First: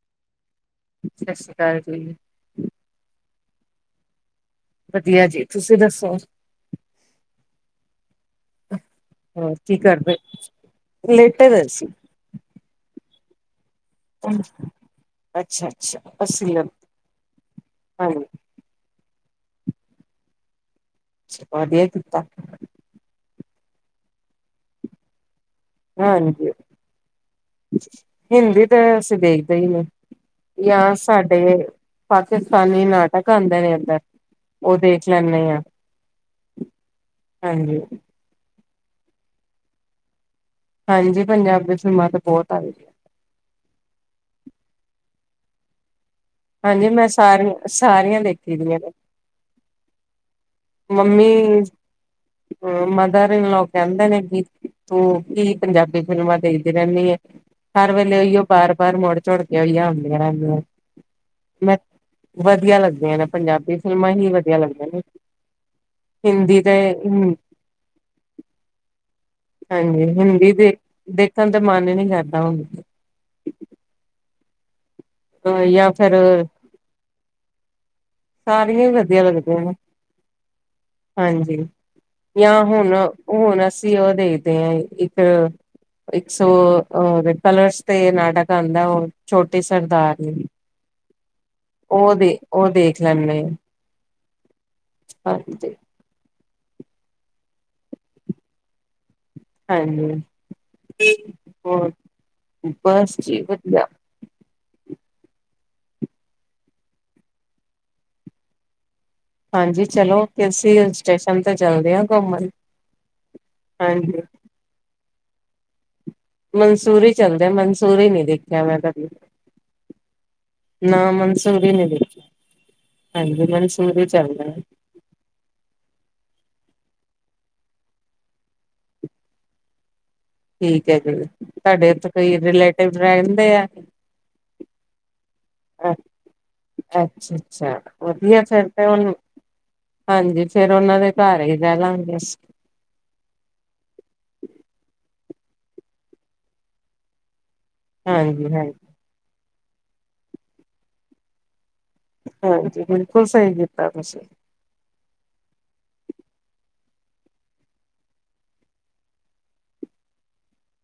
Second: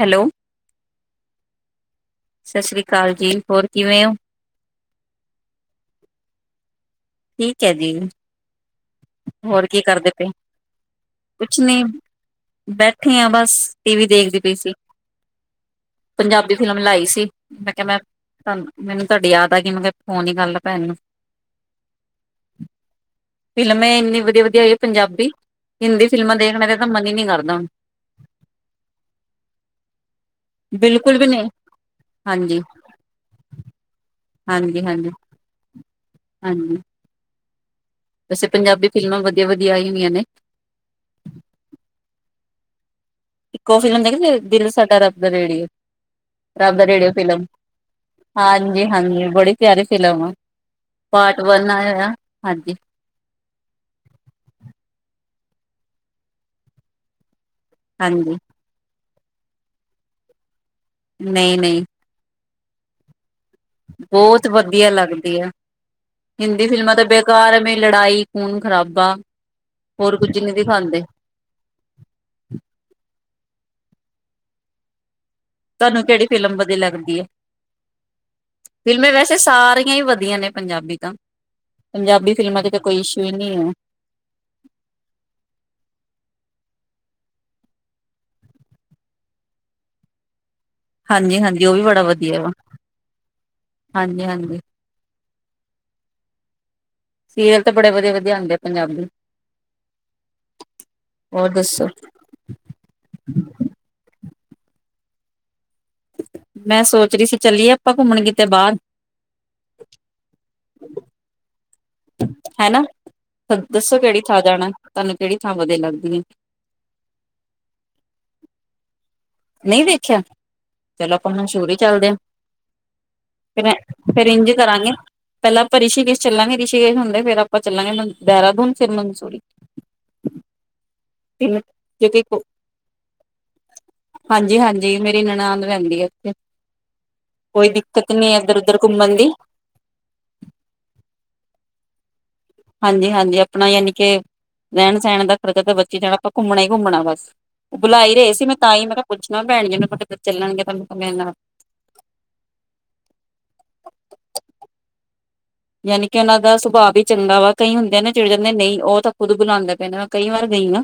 Hello! ਹਾਂਜ ਸਤਿ ਸ੍ਰੀ ਅਕਾਲ ਜੀ। ਹੋਰ ਕਿਵੇਂ ੳਂ? ਵਧੀਆ ਜੀ, ਤੁਸੀਂ ਦੱਸੋ। ਠੀਕ ਹੈ, ਜੀ। ਹੋਰ ਕੀ ਕਰਦੇ ਲੇਟੇ ਪੇ ਸੀ। ੱਠੀ, ਆ ਬਸ। ਟੀ ਵੀ ਦੇਖਦੀ ਪਈ ਸੀ। ਅੱਛਾ ਅੱਛਾ ਪੰਜਾਬੀ ਅਸੀਂ ਫਿਲਮ ਲਾਈ ਸੀ, ਮੈਂ ਕਿਹਾ ਮੈਂ ਹਾਂਜੀ ਤੁਹਾਨੂੰ ਮੈਨੂੰ ਤੁਹਾਡੀ ਯਾਦ ਆ ਗਈ, ਮੈ ਕਿਆ ਫੋਨ ਹੀ ਕਾਲਾਂ ਵਧੀਆ ਕੀਤਾ। ਫ਼ਿਲਮ ਇੰਨੀ ਵਧੀਆ- ਵਧੀਆ ਆਈ, ਪੰਜਾਬੀ। ਹਿੰਦੀ ਫਿਲਮਾਂ ਹਾਂਜੀ ਦੇਖਣੇ ਦਾ ਤਾਂ ਮਨ ਹੀ ਨਹੀਂ ਕਰਦਾ ਹੁਣ ਹਿੰਦੀ ਤਾਂ ਅਸੀਂ ਦੇਖਦੇ ਹੀ ਨਹੀਂ, ਯਾ ਬਿਲਕੁਲ ਵੀ ਸਾਡੇ ਨਹੀਂ ਹਾਂਜੀ ਪਾਕਿਸਤਾਨੀ ਨਾਟਕ ਆਂਦੇ ਨੇ ਏੱਧਰ ਉਹ ਹਾਂਜੀ ਦੇਖ ਹਾਂਜੀ ਲੈਂਦੇ ਹਾਂ। ਹਾਂਜੀ ਹਾਂਜੀ। ਵੈਸੇ, ਪੰਜਾਬੀ ਫਿਲਮਾਂ ਵਧੀਆ-ਵਧੀਆ ਆਈ ਨੀਆ ਨੇ। ਹਾਂਜੀ। ਪੰਜਾਬ ਵਿੱਚ ਤ ਲਮਾਂ ਤੇ ਬਹੁਤ ਆਂ ਦਆਂ ਰੇਡੀ ਹੈ‌ ਰਬ ਦਾ ਹਾਂਜੀ ਮੈਂ ਰੇਡੀਓ, ਫਿਲਮ ਸਾਰੀਆਂ ਸਾਰੀਆਂ ਦੇਖੀ ਦੀਆਂ ਨੇ ਹਾਂਜੀ-ਹਾਂਜੀ ਬੜੀ ਪਿਆਰੀ ਲਵਾਂ ਮੰਮੀ। ਹਾਂਜੀ ਮਦਾਰੀਨ ਲੋਕ ਕੈਂਦੇ ਨੇ ਗੀਤ ਤੂੰ ਕੀ, ਪੰਜਾਬੀ ਫ਼ਿਲਮਾਂ ਦੇਖਦੀ ਰਹਿੰਨੀ ਏ। ਕਾਰ ਵੇਲੇ ਹਾਂਜੀ ਏਈਉ ਬਾਰ-ਬਾਰ ਮੋੜ ਝੁੜ ਕੇ ਆਈਆ ਹੁੰਦੀਆਂ ਰੇਂਦੀਆਂ ਨੇ। ਨਹੀਂ, ਨਹੀਂ। ਵਧੀਆ ਲੱਗਦੀਆਂ ਨੇ। ਪੰਜਾਬੀ ਫਿਲਮਾਂ ਹੀ, ਬਹੁਤ ਵਧੀਆ ਲੱਗਦੀਆਂ ਨੇਂ। ਲੱਗਦੀ ਆ ਹਿੰਦੀ ਫਿਲਮਾਂ ਦਾ, ਬੇਕਾਰ ਐਵੇਂ ਲੜਾਈ ਖੂਨ- ਖ਼ਰਾਬਾ। ਹਾਂਜੀ। ਹਿੰਦੀ ਦੇਖ-ਦੇਖਣ ਦਾ ਮਨ ਹੀ ਨਹੀਂ ਕਰਦਾ ਹੁਣ। ਜਾਂ ਤੁਹਾਨੂੰ ਫਿਰ ਕਿਹੜੀ ਫਿਲਮ ਵਧੀਆ ਲੱਗਦੀ ਹੈ? ਸਾਰੀਆਂ ਹੀ ਫਿਲਮੇ ਵਧੀਆ ਵੈਸੇ ਲੱਗਦੀਆਂ ਨੇ ਸਾਰੀਆਂ ਹੀ ਵਧੀਆ ਨੇ ਪੰਜਾਬੀ ਤਾਂ ਹਾਂਜੀ ਪੰਜਾਬੀ ਫਿਲਮਾਂ ਯਾਂ ਚ ਤਾਂ ਹੁਣ, ਕੋਈ ਇਸ਼ੂ ਹੀ ਨਹੀਂ ਹੁਣ ਹੈ ਅਸੀਂ ਉਹ ਦੇਖਦੇ ਹ ਇੱਕ-ਇੱਕ ਸੌ ਓਹ ਕਲਰਸ ਤੇ, ਨਾਟਕ ਆਂਦਾ ਉਹ ਛੋਟੀ ਸਰਦਾਰਨੀ। ਹਾਂਜੀ-ਹਾਂਜੀ, ਉਹ ਵੀ ਬੜਾ ਦੇ ਵਧੀਆ ਵਾ ਉਹ ਦੇਖ ਲੈਂਨੇ ਹਾਂਜੀ ਹਾਂਜੀ ਆ ਹਾਂਜੀ। ਸੀਰੀਅਲ ਤੇ ਬੜੇ ਵਧੀਆ ਵਧੀਆ ਆਉਦੇ ਪੰਜਾਬੀ ਹਾਂਜੀ ਹੋਰ ਬਸ ਜੀ ਵਧੀਆ ਮੈਂ ਸੋਚ ਰਹੀ ਸੀ ਚੱਲੀਏ ਆਪਾਂ ਘੁੰਮਣ ਕੀਤੇ ਬਾਹਰ ਹਾਂਜੀ ਚਲੋ ਕਿਸੀ ਹਿਲ ਸਟੇਸ਼ਨ ਤੇ ਚਲਦੇ ਆ ਘੁੰਮਣ ਹੈਨਾ ਦੱਸੋ ਕਿਹੜੀ ਹਾਂਜੀ। ਥਾਂ ਜਾਣਾ ਤੁਹਾਨੂੰ ਕਿਹੜੀ ਥਾਂ ਵਧੀਆ ਲਗਦੀ ਮਨਸੂਰੀ ਚੱਲਦੇ ਆ ਮਨਸੂਰੀ ਨਹੀਂ ਦੇਖਿਆ ਮੈਂ ਕਦੀ ਨਹੀਂ ਦੇਖਿਆ ਨਾ ਚਲੋ ਆਪਾਂ ਮਨਸੂਰੀ ਨੀ ਚੱਲਦੇ ਆ ਦੇਖੀ। ਹਾਂਜੀ ਫੇਰ ਮੈਂ ਮਨਸੂਰੀ ਫੇਰ ਚੱਲਦੇ ਇੰਝ ਆ। ਕਰਾਂਗੇ ਪਹਿਲਾਂ ਆਪਾਂ ਰਿਸ਼ੀ ਕੇਸ਼ ਚੱਲਾਂਗੇ ਰਿਸ਼ੀ ਚੇਜ ਹੁੰਦੇ ਫੇਰ ਆਪਾਂ ਚੱਲਾਂਗੇ ਮਨ ਦੇਹਰਾਦੂਨ ਫਿਰ ਮਨਸੂਰੀ ਠੀਕ ਤਿੰਨ ਤੁਹਾਡੇ ਓਥੇ ਕਿਉਂਕਿ ਕੋਈ ਰਲੇਟਿਵ ਰਹਿਦੇਂ ਆ ਹਾਂਜੀ ਹਾਂਜੀ ਮੇਰੀ ਨਨਾਨ ਰਹਿੰਦੀ ਹੈ ਇੱਥੇ ਅੱਛਾ ਕੋਈ ਅੱਛਾ ਦਿੱਕਤ ਨੀ ਵਧੀਆ ਇੱਧਰ ਫਿਰ ਉਧਰ ਤੇ ਘੁੰਮਣ ਓਹਨੁੰ ਦੀ ਹਾਂਜੀ ਫਿਰ ਉਹਨਾਂ ਦੇ ਘਰ ਹੀ ਰਹਿ ਲਾਂਗੇ ਬਸ ਹਾਂਜੀ ਹਾਂਜੀ ਆਪਣਾ ਯਾਨੀ ਕਿ ਰਹਿਣ ਸਹਿਣ ਦਾ ਖਰਚਾ ਤਾਂ ਬੱਚੇ ਜਾਣਾ ਆਪਾਂ ਘੁੰਮਣਾ ਹੀ ਘੁੰਮਣਾ ਬਸ ਬੁਲਾਈ ਰਹੇ ਸੀ ਹਾਂਜੀ ਮੈਂ ਹਾਂਜੀ। ਤਾਂਈ ਮੈਂ ਕਿਹਾ ਪੁੱਛਾ ਨਾ ਭੈਣਜੀ ਮੈਂ ਕਿਹਾ ਕਿਤੇ ਚੱਲਣਗੇ ਪਰ ਮੇਰੇ ਨਾਲ ਹਾਂਜੀ ਬਿਲਕੁਲ ਸਹੀ ਕੀਤਾ ਤੁਸੀਂ ਯਾਨੀ ਕਿ ਉਹਨਾਂ ਦਾ ਸੁਭਾਅ ਵੀ ਚੰਗਾ ਵਾ ਕਈ ਹੁੰਦੇ ਆਂ ਨਾ ਚਿੜ ਜਾਂਦੇ ਨਹੀਂ ਉਹ ਤਾਂ ਖੁਦ ਬੁਲਾਉਂਦੇ ਪਏ ਨੇ ਮੈਂ ਕਈ ਵਾਰ ਗਈ ਹਾਂ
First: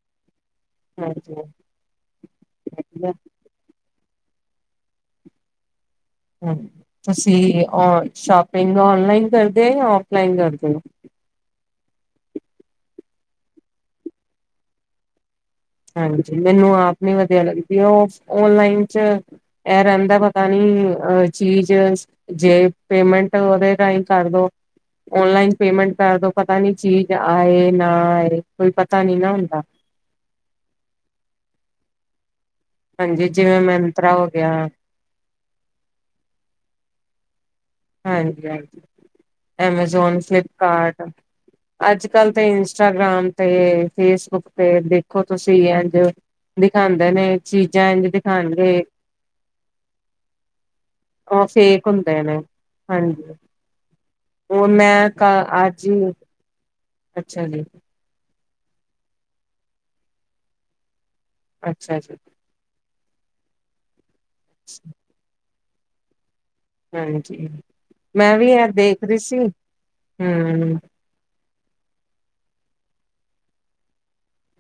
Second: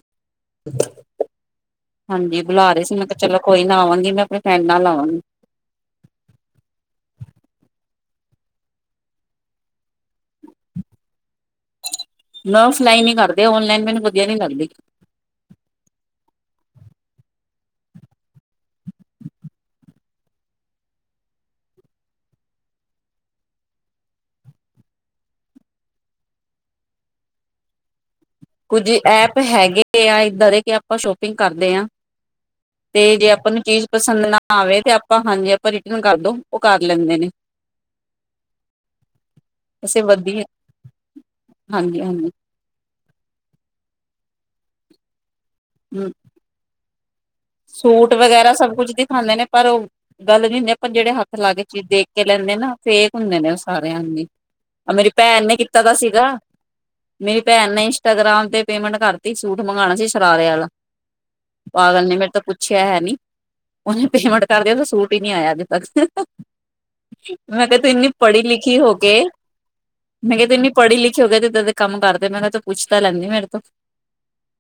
ਹਾਂਜੀ। ਹਾਂਜੀ ਬੁਲਾ ਰੇ ਸੀ ਮੈਂ ਕਿਹਾ ਚਲੋ ਕੋਈ ਨਾ ਆਵਾਂਗੀ ਮੈਂ ਆਪਣੀ ਭੈਣ ਨਾਲ ਆਵਾਂਗੀ ਹਮ ਤੁਸੀਂ ਔ ਸ਼ਾਪਿੰਗ ਔਨਲਾਈਨ ਕਰਦੇ ਹੋ ਯਾਂ ਆ ਫਲਾਇਨ ਕਰਦੇ ਹੋ ਮੈ ਆਫਲਾਈਨ ਹੀ ਕਰਦੇ ਔਨਲਾਈਨ ਮੈਨੂੰ ਵਧੀਆ ਨਹੀਂੀ ਲੱਗਦੀ ਹਾਂਜੀ ਮੈਨੂੰ ਆਪ ਨੀ ਵਧੀਆ ਲੱਗਦੀ ਉਹ ਓਨਲਾਈਨ ਚ ਇਹ ਰਹਿੰਦਾ ਪਤਾ ਨੀ ਚੀਜ਼ ਜੇ ਪੇਮੈਂਟ ਓਦੇ ਰਾਹੀਂ ਕਰਦੋ ਓਨਲਾਈਨ ਪੇਮੈਂਟ ਕਰਦੋ ਪਤਾ ਨੀ ਚੀਜ਼ ਆਏ ਨਾ ਆਏ ਕੋਈ ਕੁੱਝ ਪਤਾ ਨੀ ਨਾ ਐਪ ਹੁੰਦਾ ਹੈਗੇ ਆ ਏਦਾ ਦੇ ਕਿ ਆਪਾਂ ਸ਼ੋਪਿੰਗ ਕਰਦੇ ਹਾਂ ਤੇ ਹਾਂਜੀ ਜੇ ਆਪਾਂ ਜਿਵੇਂ ਨੂੰ ਚੀਜ਼ ਮੰਤਰਾ ਹੋ ਪਸੰਦ ਨਾ ਗਿਆ ਆਵੇ ਤੇ ਆਪਾਂ ਹਾਂਜੀ ਆਪਾਂ ਰਿਟਰਨ ਕਰਦੋ ਕਰ ਲੈਂਦੇ ਨੇ ਹਾਂਜੀ ਹਾਂਜੀ ਵੈਸੇ ਐਮਾਜੋਨ ਵਧੀਆ ਫਲਿਪਕਾਰਟ ਹਾਂਜੀ ਅੱਜ ਹਾਂਜੀ ਕੱਲ ਤਾਂ ਇੰਸਟਾਗ੍ਰਾਮ ਤੇ ਫੇਸਬੁੱਕ ਤੇ ਦੇਖੋ ਤੁ ਸਹੀ ਇਹਦੇਓ ਹੂੰ [unintelligible] ਖਾਂਦੇ ਨੇ ਚੀਜ਼ਾਂ ਇੰਝ ਸੂਟ ਵਗੈਰਾ ਸਭ ਦਿਖਾਉਣਗੇ ਕੁਝ ਦਿਖਾਂਦੇ ਨੇ ਪਰ ਉਹ ਗੱਲ ਨੀ ਹੁੰਦੀ ਆਪਾਂ ਜਿਹੜੇ ਹੱਥ ਉਹ ਲਾਗੇ ਚੀਜ਼ ਫੇਕ ਦੇਖ ਹੁੰਦੇ ਕੇ ਨੇ ਲੈਂਦੇ ਨਾ ਫੇਕ ਹਾਂਜੀ ਹੁੰਦੇ ਨੇ ਉਹ ਸਾਰਿਆਂਨੀ ਉਹ ਆਹ ਮੈਂ ਮੇਰੀ ਕ ਭੈਣ ਨੇ ਕੀਤਾ ਅੱਜ ਤਾਂ ਹੀ ਸੀਗਾ ਮੇਰੀ ਅੱਛਾ ਜੀ, ਭੈਨ ਨੇ ਇੰਸਟਾਗ੍ਰਾਮ ਤੇ ਪੇਮੈਂਟ ਕਰਤੀ ਸੂਟ ਮੰਗਾਣਾ ਸੀ ਸ਼ਰਾਰੇ ਵਾਲਾ। ਅੱਛਾ ਪਾਗਲ ਨੇ ਅੱਛਾ। ਮੇਰੇ ਤੋਂ ਪੁੱਛਿਆ ਹੈ ਨੀ ਉਹ ਨੀਂ ਪੇਮੈਂਟ ਕਰਦੇ ਆ ਤੇ ਸੂਟ ਹੀ ਨੀਂ ਆਇਆ ਅ ਤਸ [unintelligible] ਹਾਂਜੀ ਮੈਂ ਕਿਹਾ ਤੂੰ ਇੰਨੀ ਮੈਂ ਪੜ੍ਹੀ ਵੀ ਇਹ ਲਿਖੀ ਹੋ ਦੇਖ ਕੇ ਰਹੀ ਸੀ। ਮੈਂ ਕਿਹਾ ਤੂੰ ਇੰਨੀ ਹੂੰ, ਪੜ੍ਹੀ ਲਿਖੀ ਹੋ ਗ ਤੇ ਕੰਮ ਕਰਦੇ ਮੈਂ ਉਹ ਤੋਂ ਪੁੱਛ ਤਾਂ ਲੈਂਦੀ ਮੇਰੇ ਤੋਂ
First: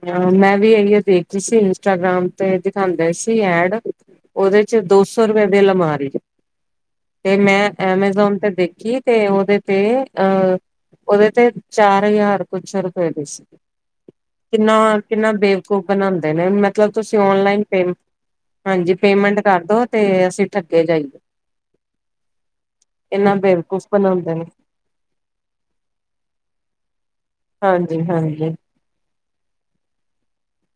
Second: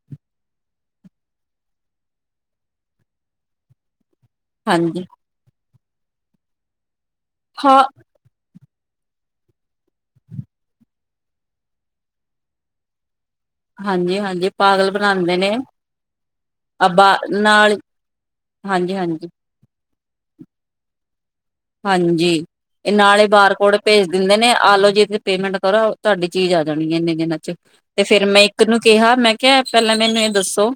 ਹਾਂ ਮੈਂ ਵੀ ਇਹੀ ਦੇਖਰੀ ਸੀ ਇੰਸਟਾਗ੍ਰਾਮ ਤੇ ਦਿਖਾਉਂਦੇ ਸੀ ਐਡ ਉਹਦੇ ਚ ਦੋ ਹਾਂਜੀ ਸੋ ਰੁਪਏ ਬਿੱਲ ਮਾਰ [unintelligible] ਤੇ ਮੈਂ ਹਾਂ ਐਮਾਜ਼ੋਨ ਤੇ ਦੇਖ ਕੀ ਤੇ ਉਹਦੇ ਤੇ ਅਹ ਉਹਦੇ ਤੇ ਚਾਰ ਹਜ਼ਾਰ ਕੁਛ ਰੁਪਏ ਦੇ ਸੀ। ਹਾਂਜੀ ਹਾਂ। ਕਿੰਨਾ ਕਿੰਨਾ ਬੇਵਕੂਫ ਬਣਾਂਦੇ ਨੇ, ਮਤਲਬ ਅੱਬਾ ਤੁਸੀਂ ਔਨਲਾਇਨ ਨਾਲ ਪੇਮ ਹਾਂਜੀ ਪੇਮੈਂਟ ਕਰਦੋ ਤੇ ਅਸੀਂ ਠੱਗੇ ਜਾਈ ਹਾਂਜੀ ਨਾਲ ਹੀ ਬਾਰ ਕੋਡ ਬੇਵਕੂਫ ਭੇਜ ਬਣਾਂਦੇ ਦਿੰਦੇ ਨੇ ਆ ਲੋ ਜੀ ਪੇਮੈਂਟ ਕਰੋ ਤੁਹਾਡੀ ਚੀਜ਼ ਆ ਜਾਣੀ ਇਨੇ ਦ ਹਾਂਜੀ, ਤੇ ਫੇਰ ਮੈਂ ਹਾਂਜੀ। ਇੱਕ ਨੂੰ ਕਿਹਾ ਮੈਂ ਕਿਆ ਪਹਿਲਾਂ ਮੈਨੂੰ ਇਹ ਦੱਸੋ।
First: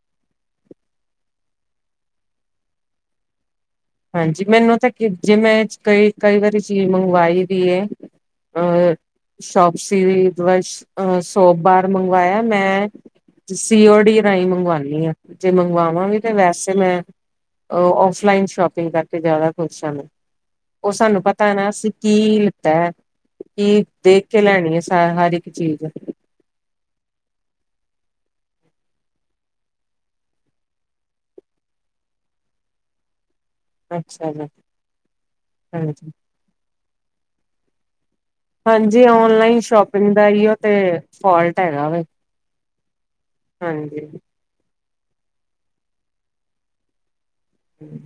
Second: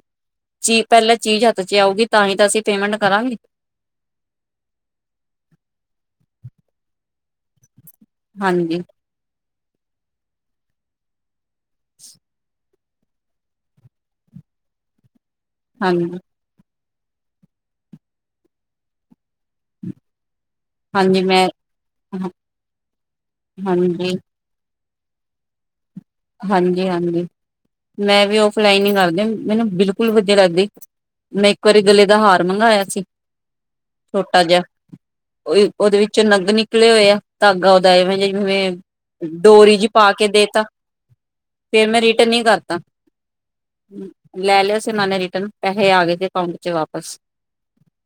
ਚੀ ਪਹਿਲਾਂ ਚੀਜ਼ ਹੱਥ ਚ ਆਊਗੀ ਤਾਂ ਹੀ ਤਾਂ ਅਸੀਂ ਪੇਮੈਂਟ ਕਰਾਂਗੇ। ਹਾਂਜੀ ਮੈਨੂੰ ਤਾਂ ਜੇ ਮੈਂ ਕਈ ਕਈ ਵਾਰੀ ਚੀਜ਼ ਮੰਗਵਾਈ ਵੀ ਹਾਂਜੀ। ਸ਼ੋਪ ਸੀਰੀ ਵ ਅ ਸੋਪ ਬਾਰ ਮੰਗਵਾਇਆ ਮੈਂ ਸੀਓ ਡੀ ਰਾਹੀਂ ਮੰਗਵਾਣੀ ਆਂ। ਜੇ ਹਾਂਜੀ ਮੰਗਵਾਵਾਂਗੇ ਤੇ ਵੈਸੇ ਮੈਂ ਅ ਔਫਲਾਈਨ ਸ਼ੋਪ ਤੇਰੇ ਕਰਕੇ ਜਿਆਦਾ ਖੁਸ਼ ਆਣ ਉਹ ਸਾਨੂੰ ਹਾਂਜੀ ਪਤਾ ਮੈਂ ਆਨਾਂ ਅਸੀਂ ਕੀ ਲਿੱਤਾ ਐ ਕੀ ਹਾਂਜੀ ਦੇਖ ਕੇ ਲੈਣੀ ਅਸੀ ਹ ਹਰ ਇੱਕ ਚੀਜ਼ ਜੀ ਹਾਂਜੀ ਮੈਂ ਵੀ ਔਫਲਾਈਨ ਹੀ ਕਰਦੇ ਮੈਨੂੰ ਬਿਲਕੁਲ ਵਧੀਆ ਲੱਗਦੀ ਮੈਂ ਇੱਕ ਵਾਰੀ ਗਲੇ ਦਾ ਹਾਰ ਮੰਗਾਇਆ ਸੀ। ਅੱਛਾ ਛੋਟਾ ਜੀ ਜਿਹਾ ਉਹਦੇ ਹਾਂਜੀ ਵਿੱਚੋ ਨਗਨੀ ਨਿਕਲੇ ਹੋਏ ਆ ਧਾਗਾ ਉਹਦਾ ਐਵੇਂ ਜੀ ਹਾਂਜੀ ਜਿਵੇਂ ਔਨਲਾਈਨ ਡੋਰੀ ਪਾ ਸ਼ੋਪਿੰਗ ਦਾ ਕੇ ਇਹੀਓ ਦੇਤਾ ਤੇ ਫੋਲਟ ਫੇਰ ਹੈਗਾ ਮੈਂ ਵਾ ਰਿਟਨ ਹੀ ਕਰਤਾ, ਹਾਂਜੀ ਲੈ ਲਿਆ ਸੀ। ਨਾਲੇ ਰਿਟਰਨ ਪੈਹੇ ਆ ਗਏ ਤੇ ਅਕਾਊਂਟ ਚ ਵਾਪਸ ਹਂ।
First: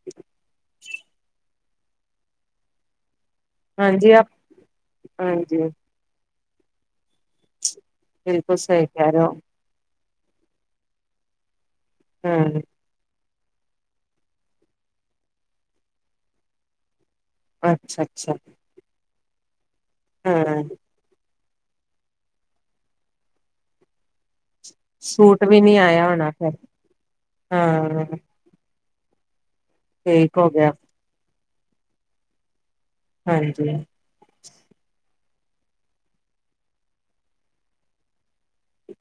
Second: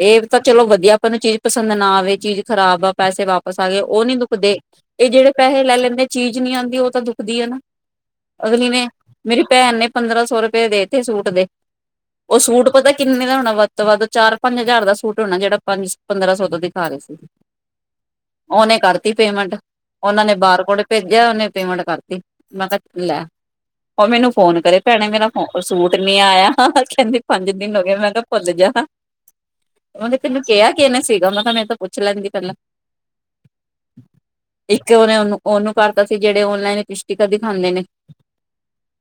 ਇਹ ਵੀ ਤਾਂ ਚਲੋ ਵਧੀਆ ਆਪਾਂ ਨੂੰ ਚੀਜ਼ ਪਸੰਦ ਨਾ ਆਵੇ ਚੀਜ਼ ਖਰਾਬ ਆ ਪੈਸੇ ਵਾਪ ਸ ਆਏ ਉਹ ਹਾਂਜੀ ਨੀ ਦੁਖਦੇ ਇਹ ਜਿਹੜੇ ਹਾਂਜੀ ਪੈਸੇ ਲੈ ਲੈਂਦੇ [inaudible] ਚੀਜ਼ ਨੀ ਆਉਂਦੀ ਉਹ ਤਾਂ ਦੁ [inaudible] ਦੀ ਆ ਨਾ ਬਿਲਕੁਲ ਅਗਲੀ ਸਹੀ ਨੇ, ਕਹਿ ਰਹੇ ਹੋ ਮੇਰੀ ਭੈਣ ਨੇ ਪੰਦਰਾਂ ਸੌ ਰੁਪਏ ਦੇਤੇ ਸੂਟ ਦੇ। ਉਹ ਹਮ ਸੂਟ ਪਤਾ ਕਿੰਨੇ ਦਾ ਹੋਨ ਵੱਧ ਤੋਂ ਵੱਧ ਚਾਰ ਪੰਜ ਹਜ਼ਾਰ ਦਾ ਸੂਟ ਹੋਣਾ, ਜਿਹੜਾ ਪੰਦਰਾਂ ਸੌ ਦਾ ਦਿਖਾ ਰਹੇ ਸੀ। ਅੱਛਾ, ਅੱਛਾ। ਉਹਨੇ ਕਰਤੀ ਪੇਮੈਂਟ? ਉਹਨਾਂ ਨੇ ਬਾਰ ਕੋਡ ਜ ਉਹਨੇ ਪੇਮੈਂਟ ਕਰਤੀ, ਮੈਂ ਕਿਹਾ ਲੈ ਉਹ ਮੈਨੂੰ ਫੋਨ ਕਰੇ ਭੈਣੇ ਮੇਰਾ ਸੂਟ ਵੀ ਸੂਟ ਨੀ ਹੋਣਾ ਆਇਆ, ਫਿਰ ਕਹਿੰਦੇ ਪੰਜ ਦਿਨ ਹੋ ਗਏ, ਹਾਂ ਮੈਂ ਕਿਆ ਭੁੱਲ ਜਾ। ਉਹਨੇ ਠੀਕ ਤੈਨੂੰ ਹੋ ਕਿਹਾ ਗਿਆ ਕਿਹਨੇ ਸੀਗਾ ਮੈਂ ਪੁੱਛ ਲੈਣਗੇ ਪਹਿਲਾਂ। ਹਾਂਜੀ। ਇੱਕ ਉਹਨੇ ਉਹਨੂੰ [inaudible] ਉਹਨੂੰ ਕਰਤਾ ਸੀ, ਜਿਹੜੇ ਔਨਲਾਈਨ ਲਿਪਸਟਿਕਾਂ ਦਿਖਾਂਦੇ ਨੇ।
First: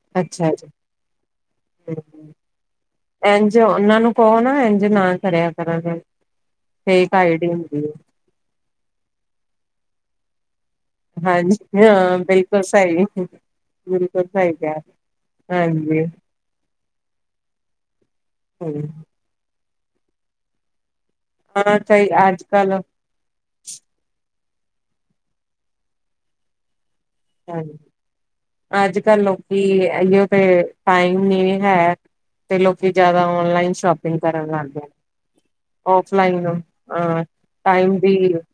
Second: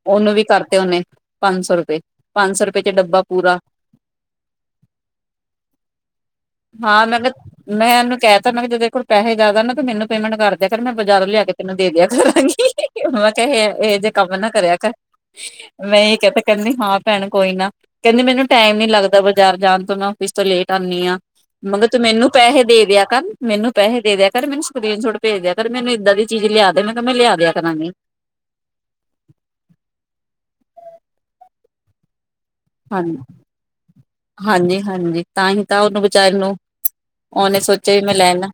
ਉਹਨੂੰ ਵੀ ਅੱਛਾ ਜੀ ਕਰਤੇ, ਉਹਨੇ ਪੰਜ ਸੌ ਰੁਪਏ- ਹਮ, ਪੰਜ ਸੌ ਰੁਪਏ ਚ ਡੱਬਾ ਇੰਝ ਪੂਰਾ, ਉਹਨਾਂ ਨੂੰ ਕਹੋ ਨਾ ਇੰਝ ਨਾ ਕਰਿਆ ਕਰਨ ਹਾਂ ਫੇਕ ਮੈਂ ਆਈਡੀ ਕਿਹਾ ਹੁੰਦੀ ਮੈਂ ਹੈ ਇਹਨੂੰ ਕਹਿ ਤਾ, ਮੈਂ ਕਿਹਾ ਜਦ ਤੇਰੇ ਕੋਲ ਪੈਹੇ ਜ਼ਿਆਦਾ ਨਾ ਮੈਨੂੰ ਪੇਮੈਂਟ ਕਰ ਦਿਆ ਕਰ ਬਜ਼ਾਰੋ ਲਿਆ ਕੇ ਤੈਨੂੰ ਹਾਂਜੀ ਦੇ ਦਿਆ ਹਾਂ ਬਿਲਕੁਲ ਕਰਾਂਗੀ, ਸਹੀ ਮੈਂ ਕਿਹਾ ਇਹੋ ਜਿਹੇ ਬਿਲਕੁਲ ਕੰਮ ਨਾ ਸਹੀ ਕਰਿਆ ਕਿਹਾ ਕਰ, ਮੈਂ ਹਾਂਜੀ ਇਹ ਕਹਿ ਕਹਿੰਦੀ ਹਾਂ ਭੈਣ ਕੋਈ ਨਾ, ਕਹਿੰਦੀ ਮੈਨੂੰ ਟਾਈਮ ਹਮ। ਨੀ ਲੱਗਦਾ ਬਾਜ਼ਾਰ ਜਾਣ ਮੈਂ ਆਫਿਸ ਤੋ ਲੇਟ ਆਂਨੀ ਆਂ। ਹਾਂ ਮਗਰ ਤੂੰ ਸਹੀ ਮੈਨੂੰ ਅੱਜ ਪੈਹੇ ਕੱਲ ਦੇ ਦਿਆ ਕਰ, ਮੈਨੂੰ ਪੈਹੇ ਦੇ ਦਿਆ [unintelligible] ਮੈਨੂੰ ਏਦਾਂ ਦੀ ਚੀਜ਼ ਲਿਆ ਦੇ ਮੈਂ ਕਿਹਾ ਮੈਂ ਲਿਆ ਦਿਆ ਹਾਂਜੀ ਕਰਾਂਗੀ ਅੱਜ- ਕੱਲ ਲੋਕੀ ਇਓ ਤੇ ਟਾਈਮ ਨੀ ਹੈ। ਤੇ ਲੋਕੀ ਹਾਂਜੀ ਜਿਆਦਾ ਔਨਲਾਈਨ ਸ਼ੋਪਿੰਗ ਕਰਨ ਲੱਗ ਹਾਂਜੀ ਗਏ। ਹਾਂਜੀ ਤਾਂ ਹੀ ਤਾਂ ਉਹਨੂੰ ਔਫ ਵਿਚਾਰੇ ਲਈਨ ਨੂੰ ਅ ਉਹਨੇ ਸੋਚਿਆ ਟਾਈਮ ਵੀ ਮੈਂ ਦੀ ਲੈ ਲਾ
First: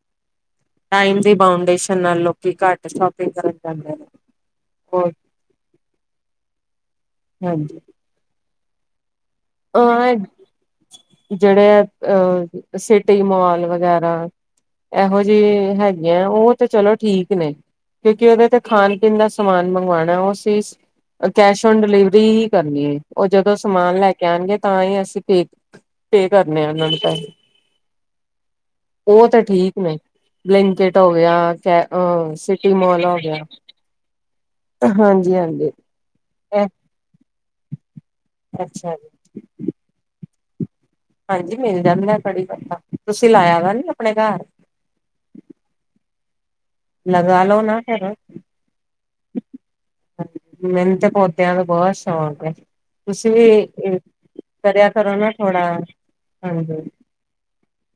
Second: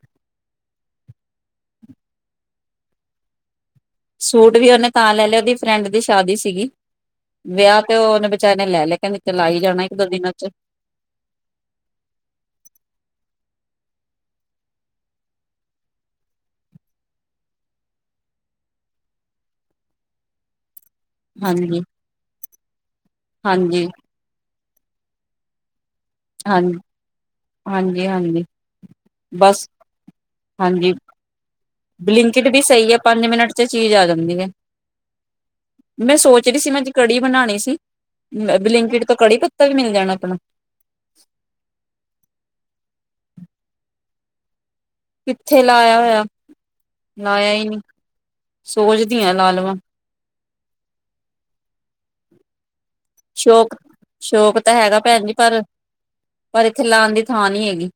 ਟਾਈਮ ਦੀ ਬਾਉਂਡੇਸ਼ਨ ਨਾਲ ਲੋਕੀ ਘੱਟ ਸੋ਼ਪਿਂਗ ਕਰਨ ਜਾਂਦੇ ਨੇ ਸੂਟ ਵੀ ਉਹਨੇ ਉਹ ਤਾਂ ਲੈ ਲਿਆ, ਉਹਦੀ ਫਰੈਂਡ ਦੀ ਸ਼ਾਦੀ ਸੀਗੀ। ਹਾਂਜੀ। ਵਿਆਹ ਤੇ ਉਹਨੇ ਣੇ ਲੈ ਲੇ ਕੇਂਦੀ [inaudible] ਅ ਜਿਹੜੇ ਅਹ ਸਿਟੀ ਮੋਲ ਵ ਵਗੈਰਾ ਇਹੋ ਜਿਹੀ ਹੈਗੀਆਂ, ਉਹ ਤੇ ਚਲੋ ਠੀਕ ਨੇ, ਕਿਉਂਕਿ ਉਹਦੇ ਤੇ ਖਾਣ ਪੀਣ ਦਾ ਸਮਾਨ ਮੰਗਵਾਉਣਾ ਉਹ ਸੀ ਕੈਸ਼ ਹਾਂਜੀ ਓਨ ਡਿਲੀਵਰੀ ਹੀ ਕਰਨੀ ਹੈ, ਉਹ ਜਦੋਂ ਹਾਂਜੀ ਸਮਾਨ ਲੈ ਕੇ ਗੇ ਤਾਂ ਹੀ ਅਸੀਂ ਪੇ ਪੇ ਹਾਂ ਕਰਨੇ ਆ ਉਹਨਾਂ ਨੂੰ ਪੈਸੇ, ਹਾਂਜੀ ਹਾਂਜੀ ਉਹ ਤੇ ਬਸ ਠੀਕ ਨੇ ਬਲਿੰਕਿਟ ਹੋ ਗਿਆ ਬਲਿੰਕਟ ਵੀ ਸਿਟੀ ਸਹੀ ਹੈ ਮੋਲ ਹੋ ਪੰਜ ਗਿਆ ਮਿੰਟ ਚ ਚੀਜ਼ ਆ ਜਾਂਦੀ ਹੈ ਹਾਂਜੀ-ਹਾਂਜੀ। ਮੈਂ ਸੋਚ ਰਹੀ ਸੀ ਮੈਂ ਅੱਜ ਕੜੀ ਬਣਾਉਣੀ [unintelligible] ਅੱਛਾ। ਬਲਿੰਕਿਟ ਤੋਂ ਕੜੀ ਪੱਤਾ ਵੀ ਮਿਲ ਜਾਣਾ ਅਪਣਾ। ਹਾਂਜੀ ਮਿਲ ਜਾਂਦਾ ਐ ਕੜੀ ਪਤਾ। ਤੁਸੀਂ ਲਾਇਆ ਵਾ ਨੀ ਆਪਣੇ ਘਰ? ਕਿੱਥੇ ਲਾਇਆ ਹੋਇਆ। ਲਗਾ ਲਾਇਆ ਲੋ ਹੀ ਨਹੀ ਨਾ ਫਿਰ ਸੋਚਦੀਆਂ ਲਾ ਲਵਾਂ। ਮੈਨੂੰ ਤੇ ਪੌਦਿਆਂ ਦਾ ਬਹੁਤ ਸ਼ੌਕ ਹੈ। ਤੁਸੀਂ ਵੀ ਸ਼ੌਕ, ਸ਼ੌਕ ਤਾਂ ਕਰਿਆ ਹੈਗਾ ਕਰੋ ਭੈਣ ਨਾ ਜੀ ਪਰ, ਥੋੜਾ ਪਰ ਹਾਂਜੀ ਇੱਥੇ ਲਉਣ ਦੀ ਥਾਂ ਨਹੀ ਹੈਗੀ।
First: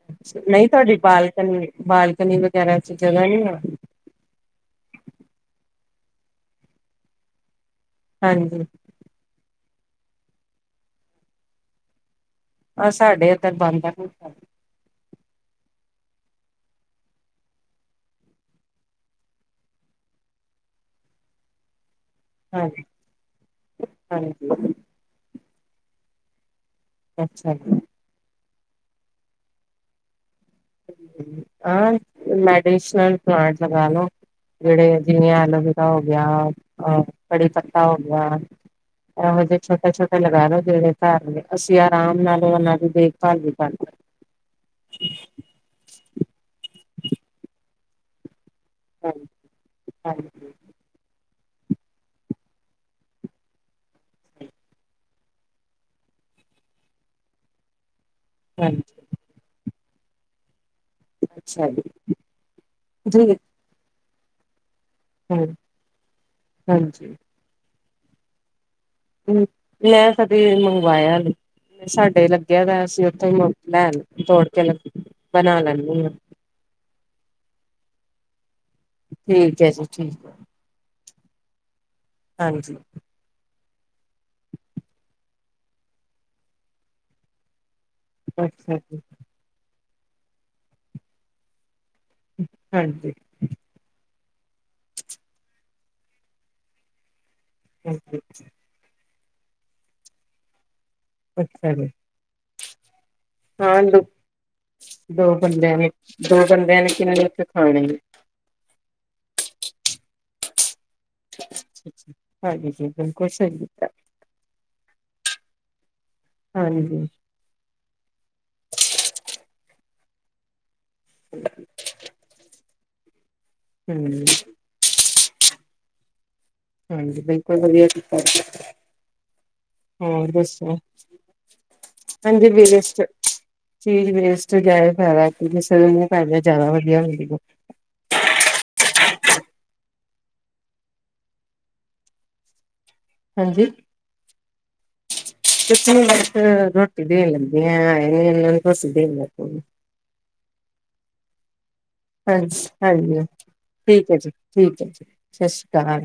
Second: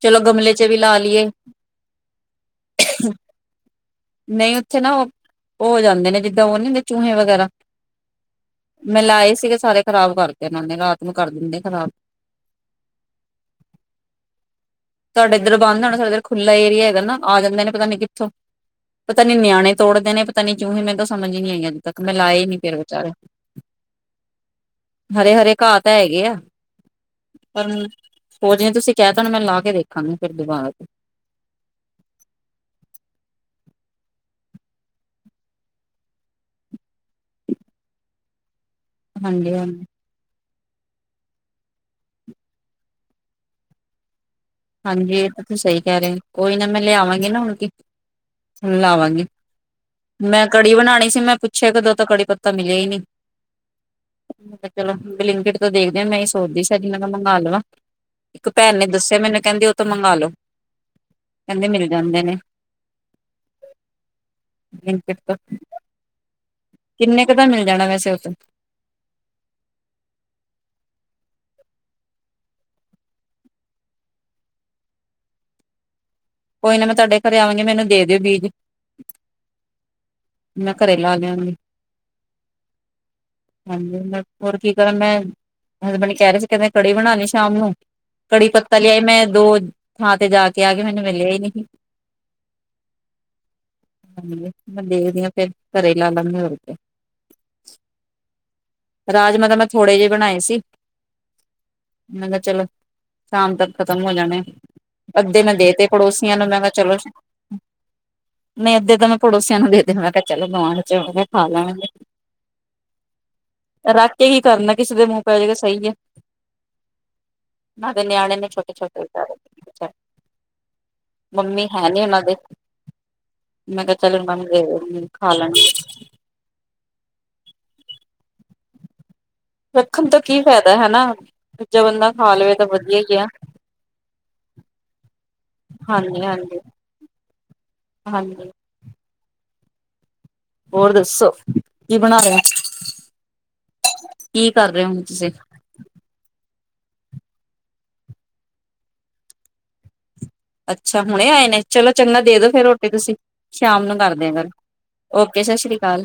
ਚਲੋ ਗਮਲੇ ਚ ਨਹੀਂ ਵੀ ਤੁਹਾਡੀ ਲਾ ਲਈਏ ਬਾਲਕਨੀ-ਬਾਲਕਨੀ ਵਗੈਰਾ ਚ ਜਗ੍ਹਾ ਨੀ ਆ। ਨਹੀਂ ਉੱਥੇ ਨਾ ਉਹ ਹੋ ਜਾਂਦੇ ਨੇ ਜਿੱਦਾਂ ਉਹ ਨੀ ਹੁੰਦੇ ਚੂਹੇ ਵਗੈਰਾ। ਹਾਂਜੀ ਮੈਂ ਲਾਏ ਸੀਗੇ ਸਾਰੇ ਖ਼ਰਾਬ ਕਰਕੇ ਇਹਨਾਂ ਨੇ ਰਾਤ ਨੂੰ ਕਰ ਦਿੰਦੇ ਖ਼ਰਾਬ। ਆਹ ਸਾਡੇ ਇੱਧਰ ਬੰਦਰ ਨੀ ਛਡਦੇ। ਤਹਾਡੇ ਇੱਧਰ ਬੰਦਰ ਆਣਾ ਸਾਡੇ ਇੱਧਰ ਖੁੱਲਾ ਏਰੀਆ ਹੈਗਾ ਨਾ ਆ ਜਾਂਦੇ ਨੇ ਪਤਾ ਨੀ ਕਿੱਥੋਂ। ਪਤਾ ਨੀ ਨਿਆਣੇ ਤੋੜਦੇ ਨੇ ਪਤਾ ਨੀ ਚੂਹੇ ਮੈਨੂੰ ਤਾ ਸਮਝ ਨੀ ਆਈ ਹ ਤੱਕ ਮੈਂ ਲਾਏ ਨੀ ਫੇਰ ਹਾਂਜੀ ਵਿਚਾਰੇ ਹਾਂਜੀ ਹਰੇ ਹਰੇ ਘਾਹ ਤਾਂ ਹੈਗੇ ਆ। ਅੱਛਾ ਜੀ। ਹੋਰ ਜੇ ਤੁਸੀ ਕਹਿ ਤਾ ਨ ਮੈਂ ਲਾ ਕੇ ਦੇਖਾਂਗੀ। ਫਿਰ ਦੁਬਾਰਾ ਤੋਂ [unintelligible] ਮੈਡੀਸਨਲ ਪਲਾਟ ਲਗਾ ਲੋ ਜਿਹੜੇ ਜਿਵੇਂ ਐਲੋਵਿਰਾ ਹੋ ਗਿਆ ਅਹ ਕੜੀ ਪੱਤਾ ਹੋ ਗਿਆ। ਇਹੋ ਹਾਂਜੀ ਜੇ ਹਾਂਜੀ ਛੋਟੇ-ਛੋਟੇ ਲਗਾ ਲੋ। ਜਿਹੜੇ ਘਰ ਨੇ ਅਸੀਂ ਆਰਾਮ ਨਾਲ ਉਹਨਾਂ ਦੀ ਦੇਖਭਾਲ ਵੀ ਕਰਦੇ ਹਾਂਜੀ। ਤੁਸੀ ਸਹੀ ਕਹਿ ਰਹੇ ਕੋਈ ਨਾ ਮੈਂ ਲਿਆਵਾਂਗੀ ਨਾ ਹੁਣ ਕੇ ਲਾਵਾਂਗੀ ਮੈਂ ਹਾਂਜੀ ਕੜੀ ਬਣਾਉਣੀ ਸੀ ਮੈਂ ਪੁ ਛਿਆ ਕਦੋ ਤਾਂ ਕੜੀ ਪੱਤਾ ਮਿਲਿਆ ਈ ਨੀ, ਮੈਂ ਚਲੋ ਬਲੀਂਕਿਟ ਤੋਂ ਦੇਖਦੇ ਆ ਮੈਂ ਏ ਸੋਚਦੀ ਸੀ ਮੰਗਵਾ ਲਵਾ। ਇੱਕ ਭੈਣ ਹਾਂਜੀ ਨੇ ਦੱਸਿਆ ਮੈਨੂੰ ਓ ਤੋਂ ਮੰਗ ਲੋ। ਕਹਿੰਦੇ ਅੱਛਾ ਜੀ ਮਿਲ ਜਾਂਦੇ ਨੇ। ਜੀ ਬਲਿੰਕਿਟ ਤੋਂ। ਹਾਂ ਹਾਂਜੀ ਕਿੰਨੇ ਕੁ ਦਾ ਮਿਲ ਜਾਣਾ ਵੈਸ [unintelligible] ਮੈਂ ਕਦੀ ਮੰਗਵਾਇਆ ਨੀ ਸਾਡੇ ਲੱਗਿਆ ਦਾ ਅਸੀਂ ਉੱਥੋ ਈ ਲੈ ਤੋੜ ਕੇ ਬਣਾ ਲੈਂਨੀ ਆ ਕੋਈ ਨਾ ਮੈਂ ਤੁਹਾਡੇ ਘਰੇ ਆਵਾਂਗੀ ਮੈਨੂੰ ਦੇ ਦਿਓ ਬੀਜ ਠੀਕ ਐ ਜੀ ਠੀਕ ਮੈਂ ਘਰੇ ਲਾ ਦਿਆਂਗੇ ਹਾਂਜੀ ਹਾਂਜੀ ਮੈਂ ਹੋਰ ਕੀ ਕਰਾਂ ਮੈਂ ਹਸਬੈਂਡ ਕਹਿ ਰਹੇ ਸੀ ਕਹਿੰਦੇ ਕੜੀ ਬਣਾਉਣੀ ਸ਼ਾਮ ਨੂੰ ਕੜੀ ਅੱਛਾ ਪੱਤਾ ਲਿਆਈ ਜੀ ਮੈਂ ਦੋ ਥਾਂ ਤੇ ਜਾ ਕੇ ਆ ਕੇ ਮੈਨੂੰ ਮਿਲਿਆ ਹੀ ਨਹੀਂ ਹਾਂਜੀ। ਮੈਂ ਦੇਖਦੀ ਆ ਫਿਰ ਘਰੇ ਲਾ ਲੈਂਦੇੇ ਹੋਰ ਕਿਆ ਹਾਂਜੀ ਰਾਜਮਾ ਤਾਂ ਮੈਂ ਥੋੜੇ ਜਿਹੇ ਬਣਾਏ ਸੀ ਅੱਛਾ ਜੀ ਮੈਂ ਕਿਹਾ ਚਲ ਸ਼ਾਮ ਤੱਕ ਹਾਂ ਖਤਮ ਦੋ ਹੋ ਜਾਣੇ ਦੋ ਅੱਧੇ ਮੈਂ ਬੰਦਿਆਂ ਦੇਤੇ ਨੇ ਪੜੋਸੀਆਂ ਦੋ ਨੂੰ ਮੈਂ ਕਿਹਾ ਬੰਦਿਆਂ ਨੇ ਚਲੋ ਕਿੰਨੇ ਕੁ ਖਾਣੇ ਨਹੀਂ ਅੱਧੇ ਤਾਂ ਮੈਂ ਪੜੋਸੀਆਂ ਨੂੰ ਦੇ ਮੈਂ ਕਿਹਾ ਚੱਲ ਗੁਆਂਢ ਖਾ ਲੈਣ ਗੇ ਹਾਂਜੀ ਜੀ ਬਿਲਕੁਲ ਸਹੀ ਕੀਤਾ ਰੱਖ ਕੇ ਕੀ ਕਰਨਾ ਕਿਸੇ ਦੇ ਮੂੰਹ [unintelligible] ਸਹੀ ਐ ਹਾਂਜੀ [unintelligible] ਨਿਆਣਿਆਂ ਨੇ ਛੋਟੇ ਛੋਟੇ ਘਰ ਮੰਮੀ ਹੈਨੀ ਉਹਨਾਂ ਦੇ ਮੈਂ ਕਿਹਾ ਚਲ ਹਮ [unintelligible] ਖਾ ਲਾ ਗੇ ਹਾਂਜੀ ਬਿਲਕੁਲ ਵਧੀਆ ਕੀਤਾ ਰੱਖਣ ਤੋਂ ਹੋਰ ਕੀ ਫਾਇਦਾ ਦੱਸੋ ਹਨਾ ਦੂਜਾ ਬੰਦਾ ਖਾ ਹਾਂਜੀ ਲਵੇ ਤਾਂ ਵਧੀਆ ਵੇਸਟ ਹੀ ਆ ਚੀਜ਼ ਵੇਸਟ ਜਾਏ ਫਾਇਦਾ ਕਿ, ਕਿਸੇ ਦੇ ਮੂੰਹ ਪੇ ਹਾਂਜੀ ਜਾਏ ਹਾਂਜੀ ਜਾਦਾ ਵਧੀਆ ਹੁੰਦੀ ਹੈ। ਹਾਂਜੀ ਹੋਰ ਦੱਸੋ, ਕੀ ਬਣਾ ਰਹੇ ਹੋ? ਹਾਂਜੀ ਕੀ ਕਰ ਰਹੇ ਹੋ ਹੁਣ ਤੁਸੀਂ [unintelligible] ਰੋਟੀ ਦੇਣ ਲੱਗੀੀਆਂ ਇਹਨਾਂ ਨੂੰਸੀ ਦੇਣ ਲੱ ਅੱਛਾ ਹੁਣੇ ਆਏ ਨੇ ਚਲੋ ਚੰਗਾ ਦੇ ਦੋ ਫਿਰ ਹਾਂਜੀ ਰੋਟੀ ਤੁਸੀਂ ਹਾਂਜੀ ਸ਼ਾਮ ਨੂੰ ਠੀਕ ਹੈ ਜੀ ਕਰਦੇ ਹੋ ਫਿਰ ਠੀਕ ਹੈ ਜੀ ਓਕੇ ਸਤਿ ਸ੍ਰੀ ਸ਼੍ਰੀ ਅਕਾਲ